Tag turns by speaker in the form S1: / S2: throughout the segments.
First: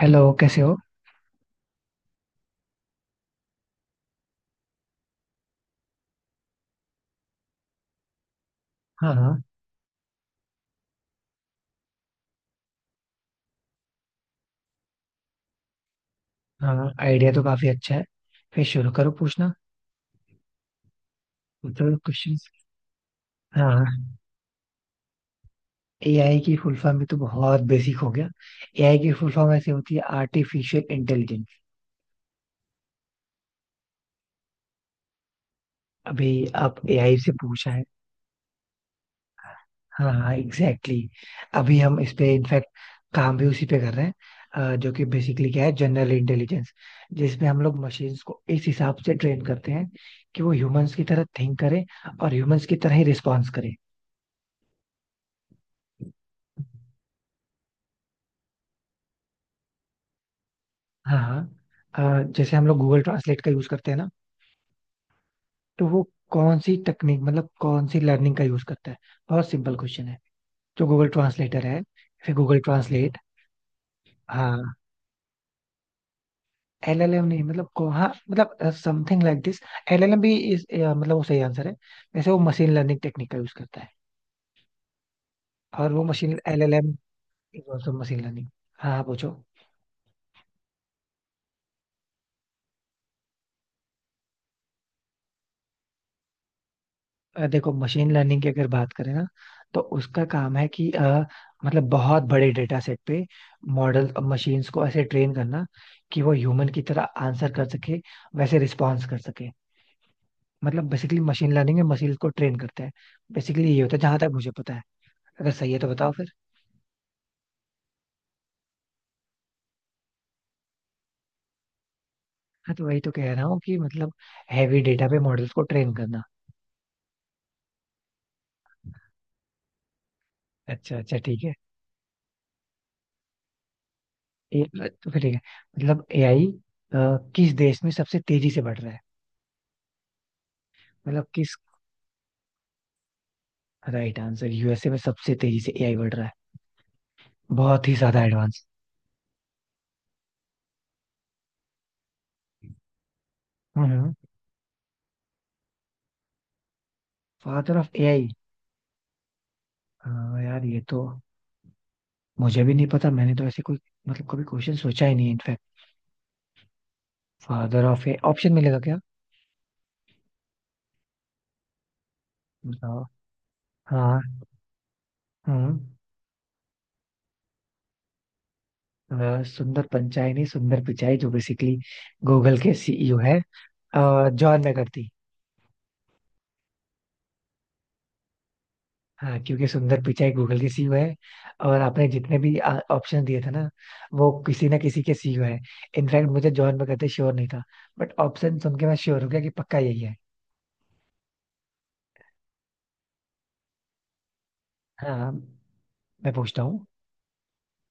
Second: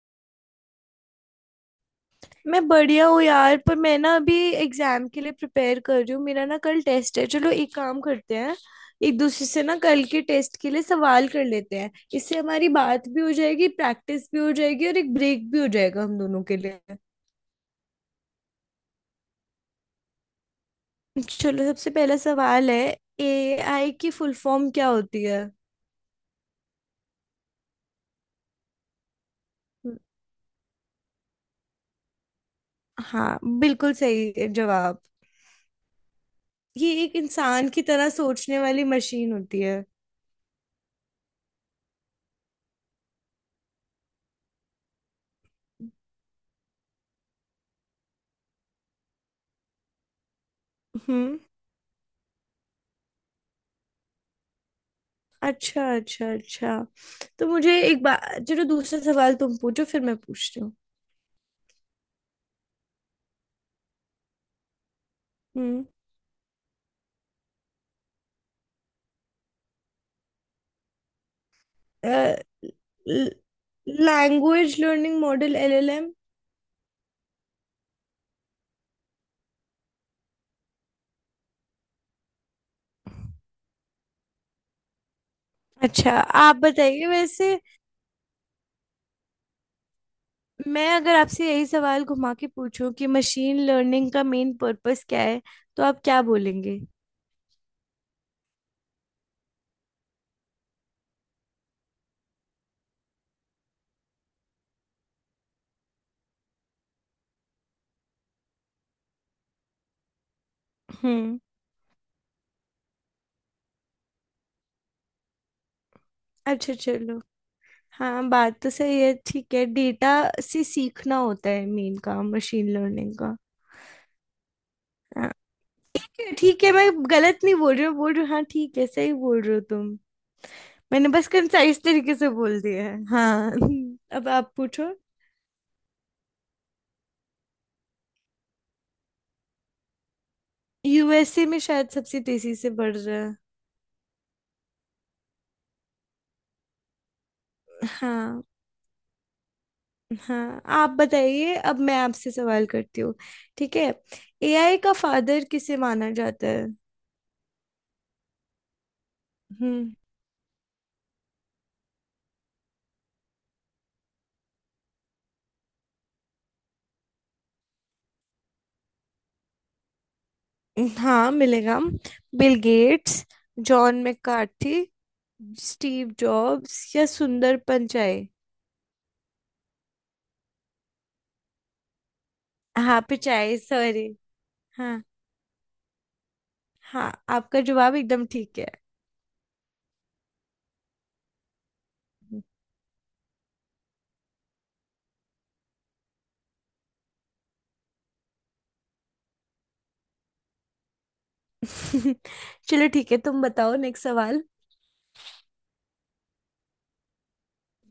S1: Hello कैसे हो।
S2: मैं बढ़िया हूँ यार। पर मैं ना अभी एग्जाम के लिए प्रिपेयर कर रही हूँ। मेरा ना कल टेस्ट है। चलो एक काम करते हैं,
S1: हाँ
S2: एक
S1: हाँ।
S2: दूसरे से ना कल के टेस्ट के लिए सवाल कर लेते हैं। इससे हमारी बात भी हो जाएगी, प्रैक्टिस भी हो जाएगी और एक ब्रेक भी हो जाएगा हम दोनों के लिए।
S1: हाँ, आइडिया तो काफी अच्छा है। फिर शुरू करो पूछना।
S2: चलो सबसे
S1: तो
S2: पहला
S1: क्वेश्चन।
S2: सवाल है। एआई
S1: हाँ,
S2: की फुल फॉर्म क्या होती है?
S1: एआई की फुल फॉर्म भी तो बहुत बेसिक हो गया। एआई की फुल फॉर्म ऐसे होती
S2: हम्म।
S1: है, आर्टिफिशियल इंटेलिजेंस।
S2: हाँ, बिल्कुल सही जवाब।
S1: अभी आप
S2: ये
S1: एआई
S2: एक
S1: से
S2: इंसान
S1: पूछा है।
S2: की तरह सोचने वाली मशीन होती है।
S1: हाँ हाँ, एग्जैक्टली exactly। अभी हम इस पे इनफैक्ट काम भी उसी पे कर रहे हैं, जो कि बेसिकली क्या है, जनरल इंटेलिजेंस, जिसमें हम लोग मशीन्स को इस हिसाब से ट्रेन करते हैं कि वो ह्यूमंस की तरह
S2: हम्म।
S1: थिंक करें और ह्यूमंस की तरह ही रिस्पॉन्स करें।
S2: अच्छा, अच्छा, अच्छा। तो मुझे एक बात। चलो दूसरा सवाल तुम पूछो, फिर मैं पूछती हूँ।
S1: हाँ। हाँ, जैसे हम लोग गूगल ट्रांसलेट का यूज करते हैं ना,
S2: हम्म।
S1: तो वो कौन सी टेक्निक, मतलब कौन सी लर्निंग का यूज करता है। बहुत सिंपल क्वेश्चन है। जो गूगल ट्रांसलेटर है, फिर गूगल ट्रांसलेट। हाँ,
S2: language learning model LLM.
S1: LLM नहीं मतलब को हाँ मतलब समथिंग लाइक दिस। एलएलएम भी इस मतलब वो सही आंसर है। वैसे वो मशीन लर्निंग टेक्निक का यूज करता है, और वो
S2: अच्छा।
S1: मशीन
S2: आप
S1: एलएलएम
S2: बताइए वैसे।
S1: Is also machine learning. हाँ हाँ, पूछो।
S2: मैं अगर आपसे यही सवाल घुमा के पूछूं कि मशीन लर्निंग का मेन पर्पस क्या है, तो आप क्या बोलेंगे?
S1: देखो, मशीन लर्निंग की अगर बात करें ना, तो उसका काम है कि मतलब बहुत बड़े डेटा सेट पे मॉडल मशीन्स को ऐसे ट्रेन करना कि वो ह्यूमन की तरह आंसर कर सके, वैसे रिस्पॉन्स कर सके। मतलब बेसिकली
S2: हम्म।
S1: मशीन लर्निंग में मशीन को ट्रेन करते हैं। बेसिकली ये होता है जहां तक मुझे पता है। अगर सही है तो बताओ फिर।
S2: अच्छा, चलो। हाँ, बात तो सही है, ठीक है। डेटा से सीखना होता है मेन काम मशीन
S1: हाँ तो वही तो
S2: लर्निंग
S1: कह
S2: का।
S1: रहा हूँ, कि मतलब हैवी डेटा पे मॉडल्स को ट्रेन करना।
S2: ठीक है, मैं गलत नहीं बोल रही हूँ बोल रही हूँ, हाँ ठीक है, सही बोल रहे हो तुम।
S1: अच्छा
S2: मैंने
S1: अच्छा,
S2: बस
S1: ठीक है।
S2: कंसाइज तरीके से बोल दिया है हाँ। अब आप
S1: ए,
S2: पूछो।
S1: तो फिर ठीक है। मतलब एआई किस देश में सबसे तेजी से बढ़ रहा है। मतलब
S2: यूएसए
S1: किस
S2: में शायद सबसे तेजी से बढ़ रहा है।
S1: राइट आंसर यूएसए में सबसे तेजी से एआई बढ़ रहा है। बहुत ही ज्यादा
S2: हाँ।
S1: एडवांस।
S2: हाँ, आप बताइए, अब मैं आपसे सवाल करती हूँ। ठीक है,
S1: हम्म।
S2: एआई का फादर किसे माना जाता है?
S1: Father of AI.
S2: हम्म।
S1: यार ये तो मुझे भी नहीं पता। मैंने तो ऐसे कोई मतलब कभी क्वेश्चन सोचा ही नहीं, in fact. Father of a option मिलेगा क्या।
S2: हाँ, मिलेगा। बिल
S1: बताओ।
S2: गेट्स, जॉन
S1: हाँ।
S2: मैकार्थी,
S1: हम्म।
S2: स्टीव जॉब्स या सुंदर पिचाई?
S1: सुंदर पिचाई नहीं, सुंदर पिचाई जो बेसिकली गूगल के
S2: हाँ,
S1: सीईओ है।
S2: पिचाई, सॉरी।
S1: John McCarthy.
S2: हाँ, आपका जवाब एकदम ठीक है।
S1: हाँ, क्योंकि सुंदर पिचाई गूगल की सीईओ है। और आपने जितने भी ऑप्शन दिए थे ना, वो किसी ना किसी के सीईओ है। इनफैक्ट मुझे जॉन बगैर श्योर नहीं था, बट ऑप्शन सुन के मैं श्योर हो गया कि पक्का यही है।
S2: चलो ठीक है, तुम बताओ नेक्स्ट सवाल।
S1: हाँ। मैं पूछता हूँ।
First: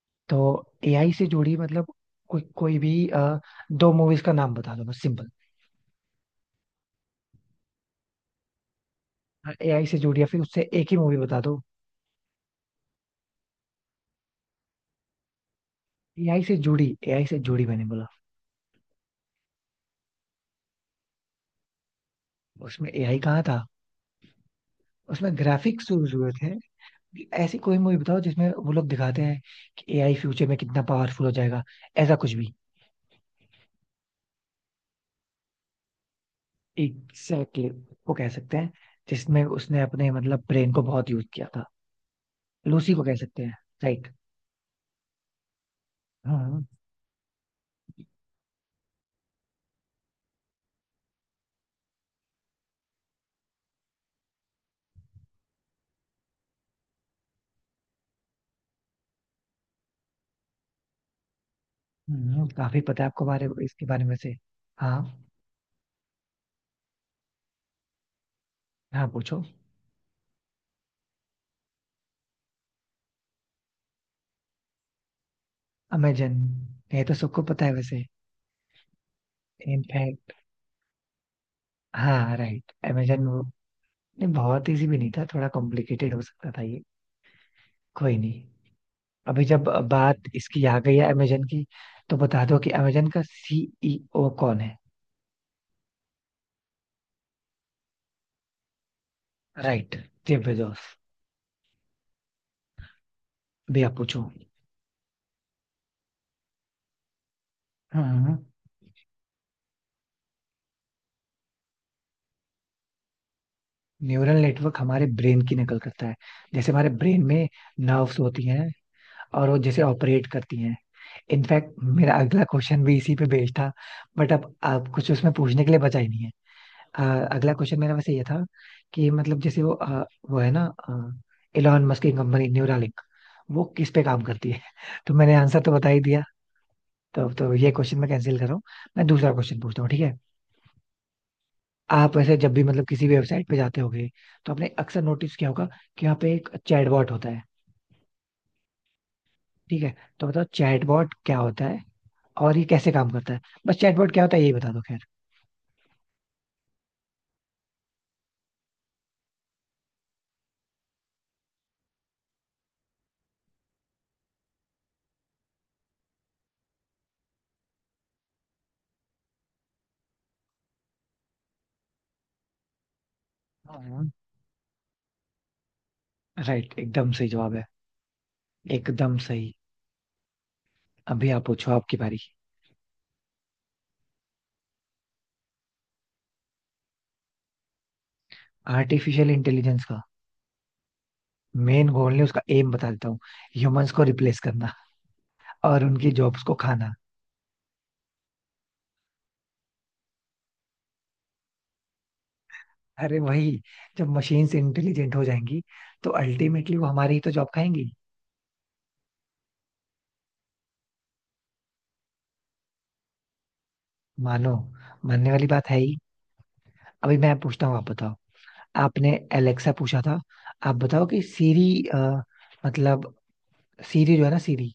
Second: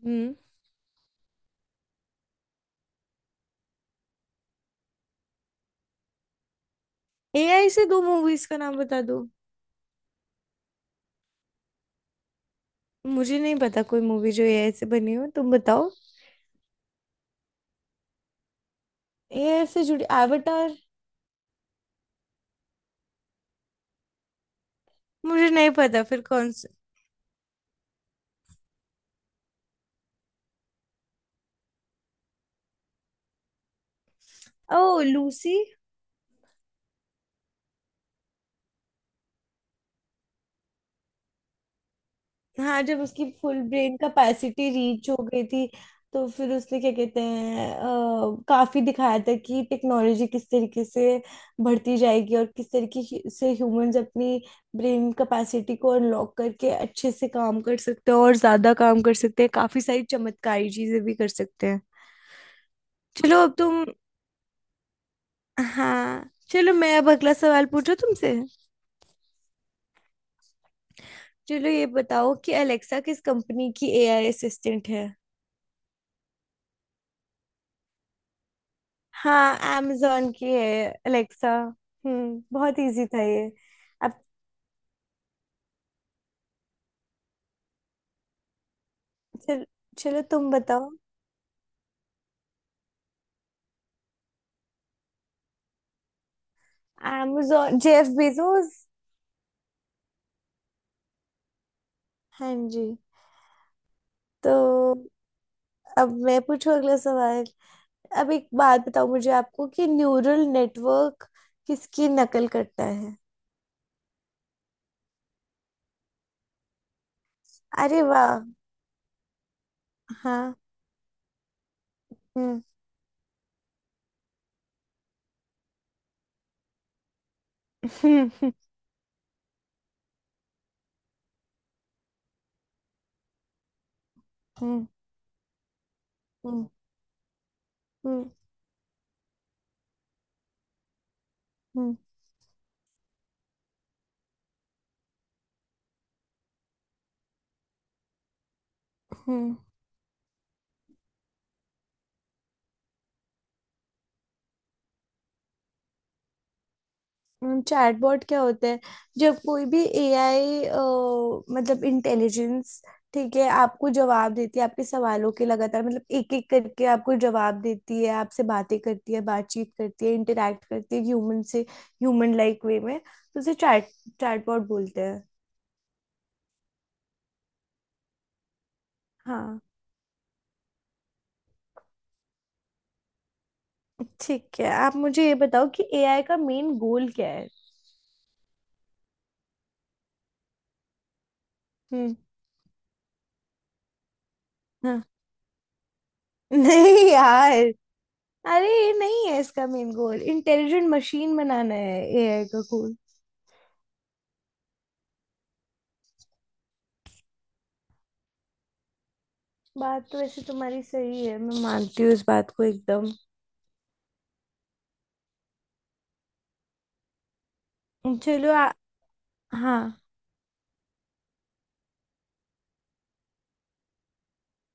S2: हम्म।
S1: तो एआई से जुड़ी मतलब कोई कोई भी दो मूवीज का नाम बता दो, बस सिंपल।
S2: एआई से दो मूवीज का नाम बता दो।
S1: एआई से जुड़ी, या फिर उससे एक ही मूवी बता दो।
S2: मुझे नहीं पता कोई मूवी जो एआई से बनी हो, तुम बताओ।
S1: एआई से जुड़ी, एआई से जुड़ी मैंने बोला।
S2: एआई से जुड़ी एवटार।
S1: उसमें एआई कहाँ था। उसमें
S2: मुझे नहीं
S1: ग्राफिक्स
S2: पता,
S1: यूज
S2: फिर
S1: हुए
S2: कौन
S1: थे।
S2: सा?
S1: ऐसी कोई मूवी बताओ जिसमें वो लोग दिखाते हैं कि एआई फ्यूचर में कितना पावरफुल हो जाएगा, ऐसा कुछ भी।
S2: ओ लूसी।
S1: एग्जैक्टली। वो कह सकते हैं, जिसमें उसने अपने मतलब ब्रेन को बहुत यूज किया था।
S2: हाँ,
S1: लूसी
S2: जब
S1: को कह
S2: उसकी
S1: सकते हैं।
S2: Full brain
S1: right.
S2: Capacity reach हो गई थी। तो फिर
S1: हाँ।
S2: उसने क्या कहते हैं, काफी दिखाया था कि टेक्नोलॉजी किस तरीके से बढ़ती जाएगी और किस तरीके ह्यूमंस अपनी ब्रेन कैपेसिटी को अनलॉक करके अच्छे से काम कर सकते हैं और ज्यादा काम कर सकते हैं, काफी सारी चमत्कारी चीजें भी कर सकते हैं।
S1: काफी पता है आपको
S2: चलो
S1: बारे
S2: अब तुम।
S1: इसके बारे में से। हाँ
S2: हाँ, चलो मैं अब अगला सवाल पूछूं तुमसे।
S1: हाँ, पूछो।
S2: चलो ये बताओ कि अलेक्सा किस कंपनी की एआई असिस्टेंट है?
S1: अमेजन। ये तो सबको पता है वैसे।
S2: हाँ, amazon
S1: इनफैक्ट
S2: की है अलेक्सा।
S1: हाँ, राइट,
S2: बहुत इजी था
S1: अमेजन वो।
S2: ये। अब
S1: नहीं बहुत इजी भी नहीं था, थोड़ा कॉम्प्लिकेटेड हो सकता था ये। कोई नहीं। अभी
S2: चल,
S1: जब
S2: चलो
S1: बात
S2: तुम
S1: इसकी आ
S2: बताओ।
S1: गई है अमेजन की, तो बता दो कि अमेजन का सीईओ कौन है।
S2: amazon Jeff Bezos.
S1: Right, Jeff Bezos.
S2: हाँ जी।
S1: भैया पूछो।
S2: तो अब मैं पूछूं अगला सवाल। अब
S1: हाँ।
S2: एक बात बताओ मुझे आपको कि न्यूरल नेटवर्क किसकी नकल करता है?
S1: न्यूरल नेटवर्क हमारे ब्रेन की नकल करता है। जैसे हमारे ब्रेन में
S2: अरे
S1: नर्व्स
S2: वाह।
S1: होती हैं और वो जैसे ऑपरेट
S2: हाँ।
S1: करती हैं। इनफैक्ट मेरा अगला
S2: हम्म।
S1: क्वेश्चन भी इसी पे बेस्ड था, बट अब आप कुछ उसमें पूछने के लिए बचा ही नहीं है। अ, अगला क्वेश्चन मेरा वैसे ये
S2: हम्म।
S1: था कि मतलब जैसे वो वो है ना एलॉन मस्क की कंपनी न्यूरालिंक, वो किस पे काम करती है
S2: हम्म।
S1: तो मैंने आंसर तो बता ही दिया।
S2: हम्म।
S1: तो ये क्वेश्चन मैं
S2: हम्म।
S1: कैंसिल कर रहा हूँ। मैं दूसरा क्वेश्चन पूछता हूँ, ठीक है।
S2: हम्म।
S1: आप ऐसे जब भी मतलब किसी भी वेबसाइट पे जाते होगे, तो आपने अक्सर नोटिस किया होगा कि यहाँ पे एक चैटबॉट होता है।
S2: हम्म।
S1: ठीक है। तो बताओ चैटबॉट क्या होता है और ये कैसे काम करता है। बस चैटबॉट क्या होता है यही बता दो खैर।
S2: चैटबॉट क्या होता है? जब कोई भी एआई मतलब इंटेलिजेंस ठीक है आपको जवाब देती है आपके सवालों के, लगातार मतलब एक एक करके आपको जवाब देती है, आपसे बातें करती है, बातचीत करती है, इंटरेक्ट करती है ह्यूमन से ह्यूमन लाइक वे में, तो उसे चैटबॉट बोलते हैं।
S1: राइट, एकदम सही जवाब है, एकदम सही।
S2: हाँ।
S1: अभी आप पूछो, आपकी बारी।
S2: ठीक है, आप मुझे ये बताओ कि एआई का मेन गोल क्या है?
S1: आर्टिफिशियल इंटेलिजेंस का मेन गोल
S2: हम्म।
S1: नहीं, उसका एम बता देता हूँ। ह्यूमंस को रिप्लेस करना,
S2: हाँ।
S1: और उनकी जॉब्स को खाना।
S2: नहीं यार, अरे ये नहीं है इसका मेन गोल, इंटेलिजेंट मशीन बनाना है एआई का।
S1: अरे वही, जब मशीन्स इंटेलिजेंट हो जाएंगी तो अल्टीमेटली वो हमारी ही तो जॉब खाएंगी।
S2: बात तो वैसे तुम्हारी सही है, मैं मानती हूँ इस बात को एकदम।
S1: मानो, मानने वाली बात है ही। अभी मैं पूछता हूँ, आप बताओ।
S2: चलो
S1: आपने एलेक्सा
S2: हाँ।
S1: पूछा था। आप बताओ कि सीरी मतलब सीरी जो है ना, सीरी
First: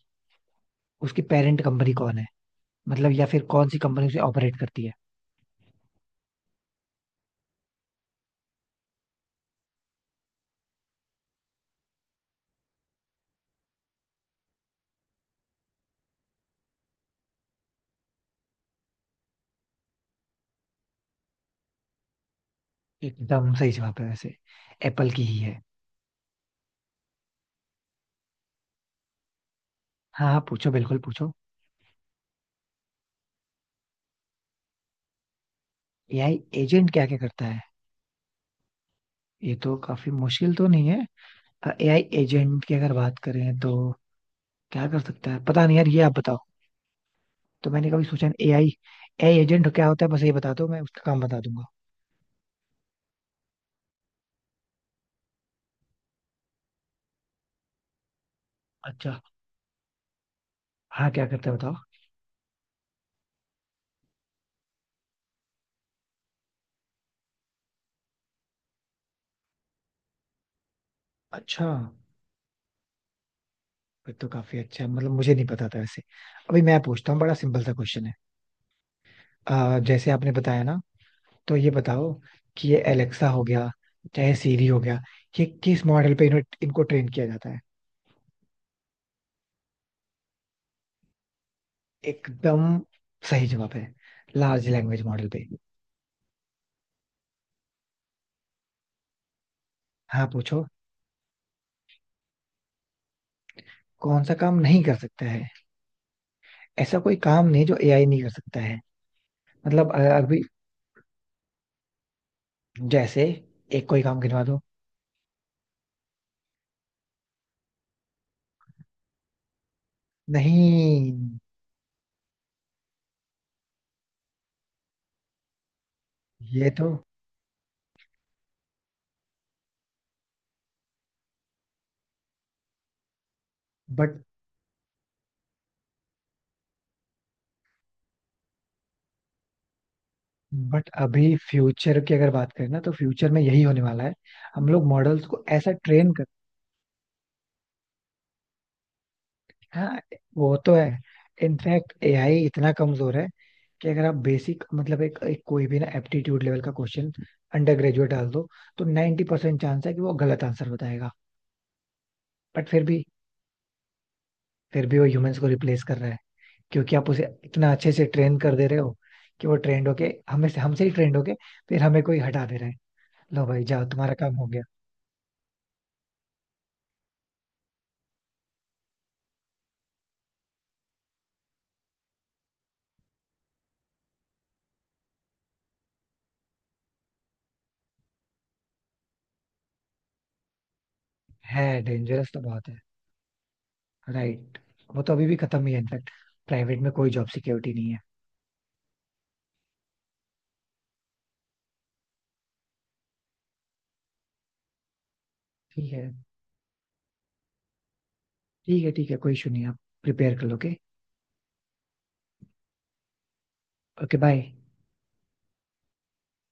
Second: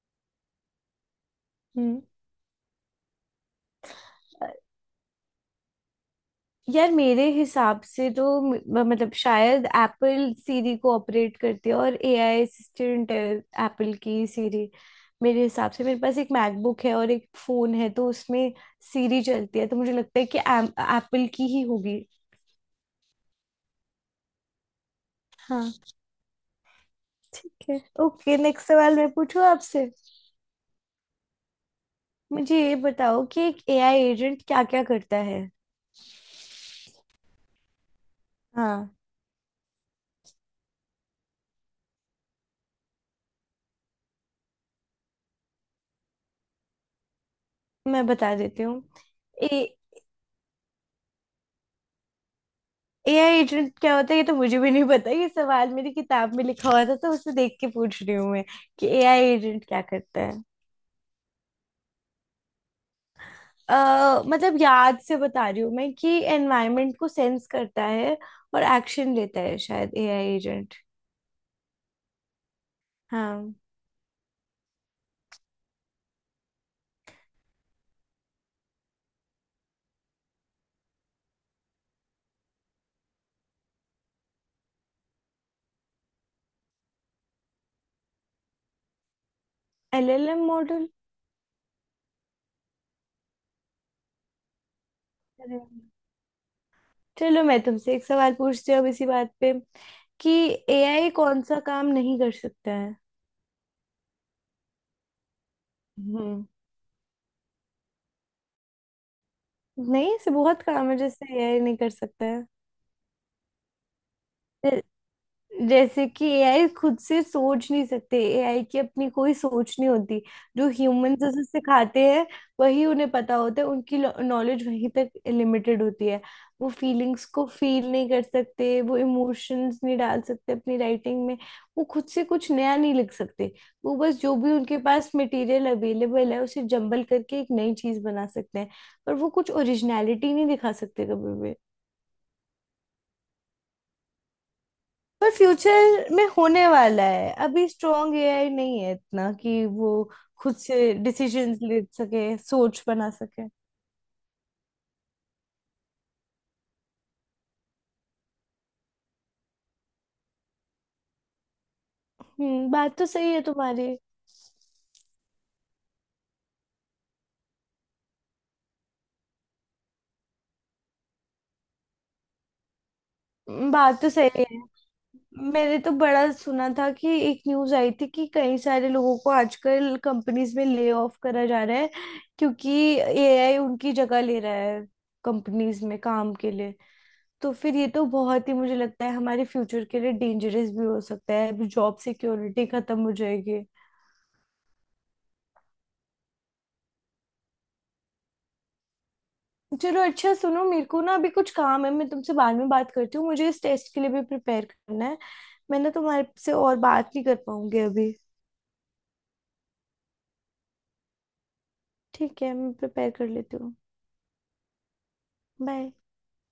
S1: उसकी पेरेंट कंपनी
S2: हम्म।
S1: कौन है, मतलब या फिर कौन सी कंपनी उसे
S2: अ,
S1: ऑपरेट करती है।
S2: यार मेरे हिसाब से तो मतलब शायद एप्पल सीरी को ऑपरेट करती है और एआई असिस्टेंट है। एप्पल की सीरी। मेरे हिसाब से मेरे पास एक मैकबुक है और एक फोन है, तो उसमें सीरी चलती है, तो मुझे लगता है कि एप्पल की ही होगी।
S1: एकदम सही जवाब है वैसे। एप्पल की ही है।
S2: हाँ। ठीक है, ओके, नेक्स्ट सवाल मैं पूछूं आपसे।
S1: हाँ हाँ पूछो, बिल्कुल पूछो।
S2: मुझे ये बताओ कि एक एआई एजेंट क्या क्या करता है?
S1: एआई एजेंट क्या क्या करता है।
S2: हाँ।
S1: ये तो काफी मुश्किल तो नहीं है। एआई एजेंट की अगर बात करें तो क्या कर सकता है पता नहीं यार, ये आप बताओ। तो मैंने कभी
S2: मैं
S1: सोचा
S2: बता
S1: नहीं
S2: देती
S1: एआई।
S2: हूँ।
S1: एआई
S2: ए
S1: एजेंट क्या होता है बस ये बता दो, मैं उसका काम बता दूंगा।
S2: एआई एजेंट क्या होता है ये तो मुझे भी नहीं पता, ये सवाल मेरी किताब में लिखा हुआ था तो उसे देख के पूछ रही हूँ मैं कि
S1: अच्छा।
S2: एआई एजेंट क्या करता है।
S1: हाँ क्या करता है बताओ।
S2: मतलब याद से बता रही हूँ मैं कि एनवायरनमेंट को सेंस करता है और एक्शन लेता है, शायद एआई एजेंट।
S1: अच्छा,
S2: हाँ।
S1: फिर तो काफी अच्छा है, मतलब मुझे नहीं पता था वैसे। अभी मैं पूछता हूँ, बड़ा सिंपल सा क्वेश्चन है। जैसे आपने बताया ना, तो ये बताओ कि ये एलेक्सा हो गया, चाहे सीरी हो गया, ये किस मॉडल पे इनको ट्रेन किया जाता है।
S2: LLM model.
S1: एकदम सही जवाब है, लार्ज लैंग्वेज मॉडल पे।
S2: अरे, चलो मैं तुमसे एक सवाल पूछती हूँ अब इसी बात पे
S1: हाँ
S2: कि
S1: पूछो।
S2: एआई कौन सा काम नहीं कर सकता है?
S1: कौन सा काम नहीं कर सकता है।
S2: हम्म।
S1: ऐसा कोई काम नहीं जो एआई नहीं कर सकता है। मतलब
S2: नहीं, ऐसे
S1: अभी
S2: बहुत काम है जैसे एआई नहीं कर सकता
S1: जैसे, एक कोई काम गिनवा दो।
S2: है। जैसे कि एआई खुद से सोच नहीं सकते, एआई की अपनी कोई सोच नहीं होती, जो ह्यूमंस
S1: नहीं
S2: उसे सिखाते हैं वही उन्हें पता होता है, उनकी नॉलेज वहीं तक लिमिटेड होती है। वो
S1: ये तो
S2: फीलिंग्स को फील नहीं कर सकते, वो इमोशंस नहीं डाल सकते अपनी राइटिंग में, वो खुद से कुछ नया नहीं लिख सकते, वो बस
S1: बट
S2: जो भी उनके पास मटेरियल अवेलेबल है उसे जंबल करके एक नई चीज बना सकते हैं, पर वो कुछ ओरिजिनलिटी नहीं दिखा
S1: बट
S2: सकते
S1: अभी
S2: कभी भी।
S1: फ्यूचर की अगर बात करें ना, तो फ्यूचर में यही होने वाला है। हम लोग मॉडल्स
S2: पर
S1: को ऐसा
S2: फ्यूचर
S1: ट्रेन
S2: में
S1: करते
S2: होने वाला है, अभी स्ट्रॉन्ग एआई नहीं है इतना कि
S1: हैं।
S2: वो
S1: हाँ, वो
S2: खुद
S1: तो है।
S2: से डिसीजंस ले
S1: इनफैक्ट
S2: सके,
S1: एआई इतना
S2: सोच बना
S1: कमजोर है
S2: सके।
S1: कि अगर आप बेसिक मतलब एक कोई भी ना एप्टीट्यूड लेवल का क्वेश्चन अंडर ग्रेजुएट डाल दो, तो 90% परसेंट चांस है कि वो गलत आंसर बताएगा। बट फिर
S2: बात
S1: भी,
S2: तो सही है तुम्हारी।
S1: फिर भी वो ह्यूमंस को रिप्लेस कर रहा है, क्योंकि आप उसे इतना अच्छे से ट्रेन कर दे रहे हो कि वो ट्रेंड होके हमें से हमसे ही ट्रेंड होके फिर हमें कोई हटा दे रहा है। लो भाई जाओ
S2: बात तो
S1: तुम्हारा
S2: सही
S1: काम
S2: है।
S1: हो गया।
S2: मैंने तो बड़ा सुना था कि एक न्यूज आई थी कि कई सारे लोगों को आजकल कंपनीज में ले ऑफ करा जा रहा है, क्योंकि एआई उनकी जगह ले रहा है कंपनीज में काम के लिए। तो फिर ये तो बहुत ही मुझे लगता है हमारे फ्यूचर के लिए डेंजरस भी हो सकता
S1: है
S2: है, जॉब
S1: डेंजरस तो
S2: सिक्योरिटी
S1: बहुत है।
S2: खत्म हो जाएगी।
S1: राइट। वो तो अभी भी खत्म ही है इनफैक्ट। प्राइवेट में कोई जॉब सिक्योरिटी नहीं है।
S2: चलो अच्छा सुनो, मेरे को ना अभी कुछ काम है, मैं तुमसे बाद में बात करती हूँ, मुझे इस टेस्ट के लिए भी प्रिपेयर करना है। मैं ना
S1: ठीक है।
S2: तुम्हारे से और बात नहीं कर पाऊंगी अभी।
S1: ठीक है ठीक है, कोई इशू नहीं। आप प्रिपेयर कर लोगे ओके।
S2: ठीक है, मैं प्रिपेयर कर लेती हूँ।
S1: Okay, bye.
S2: बाय।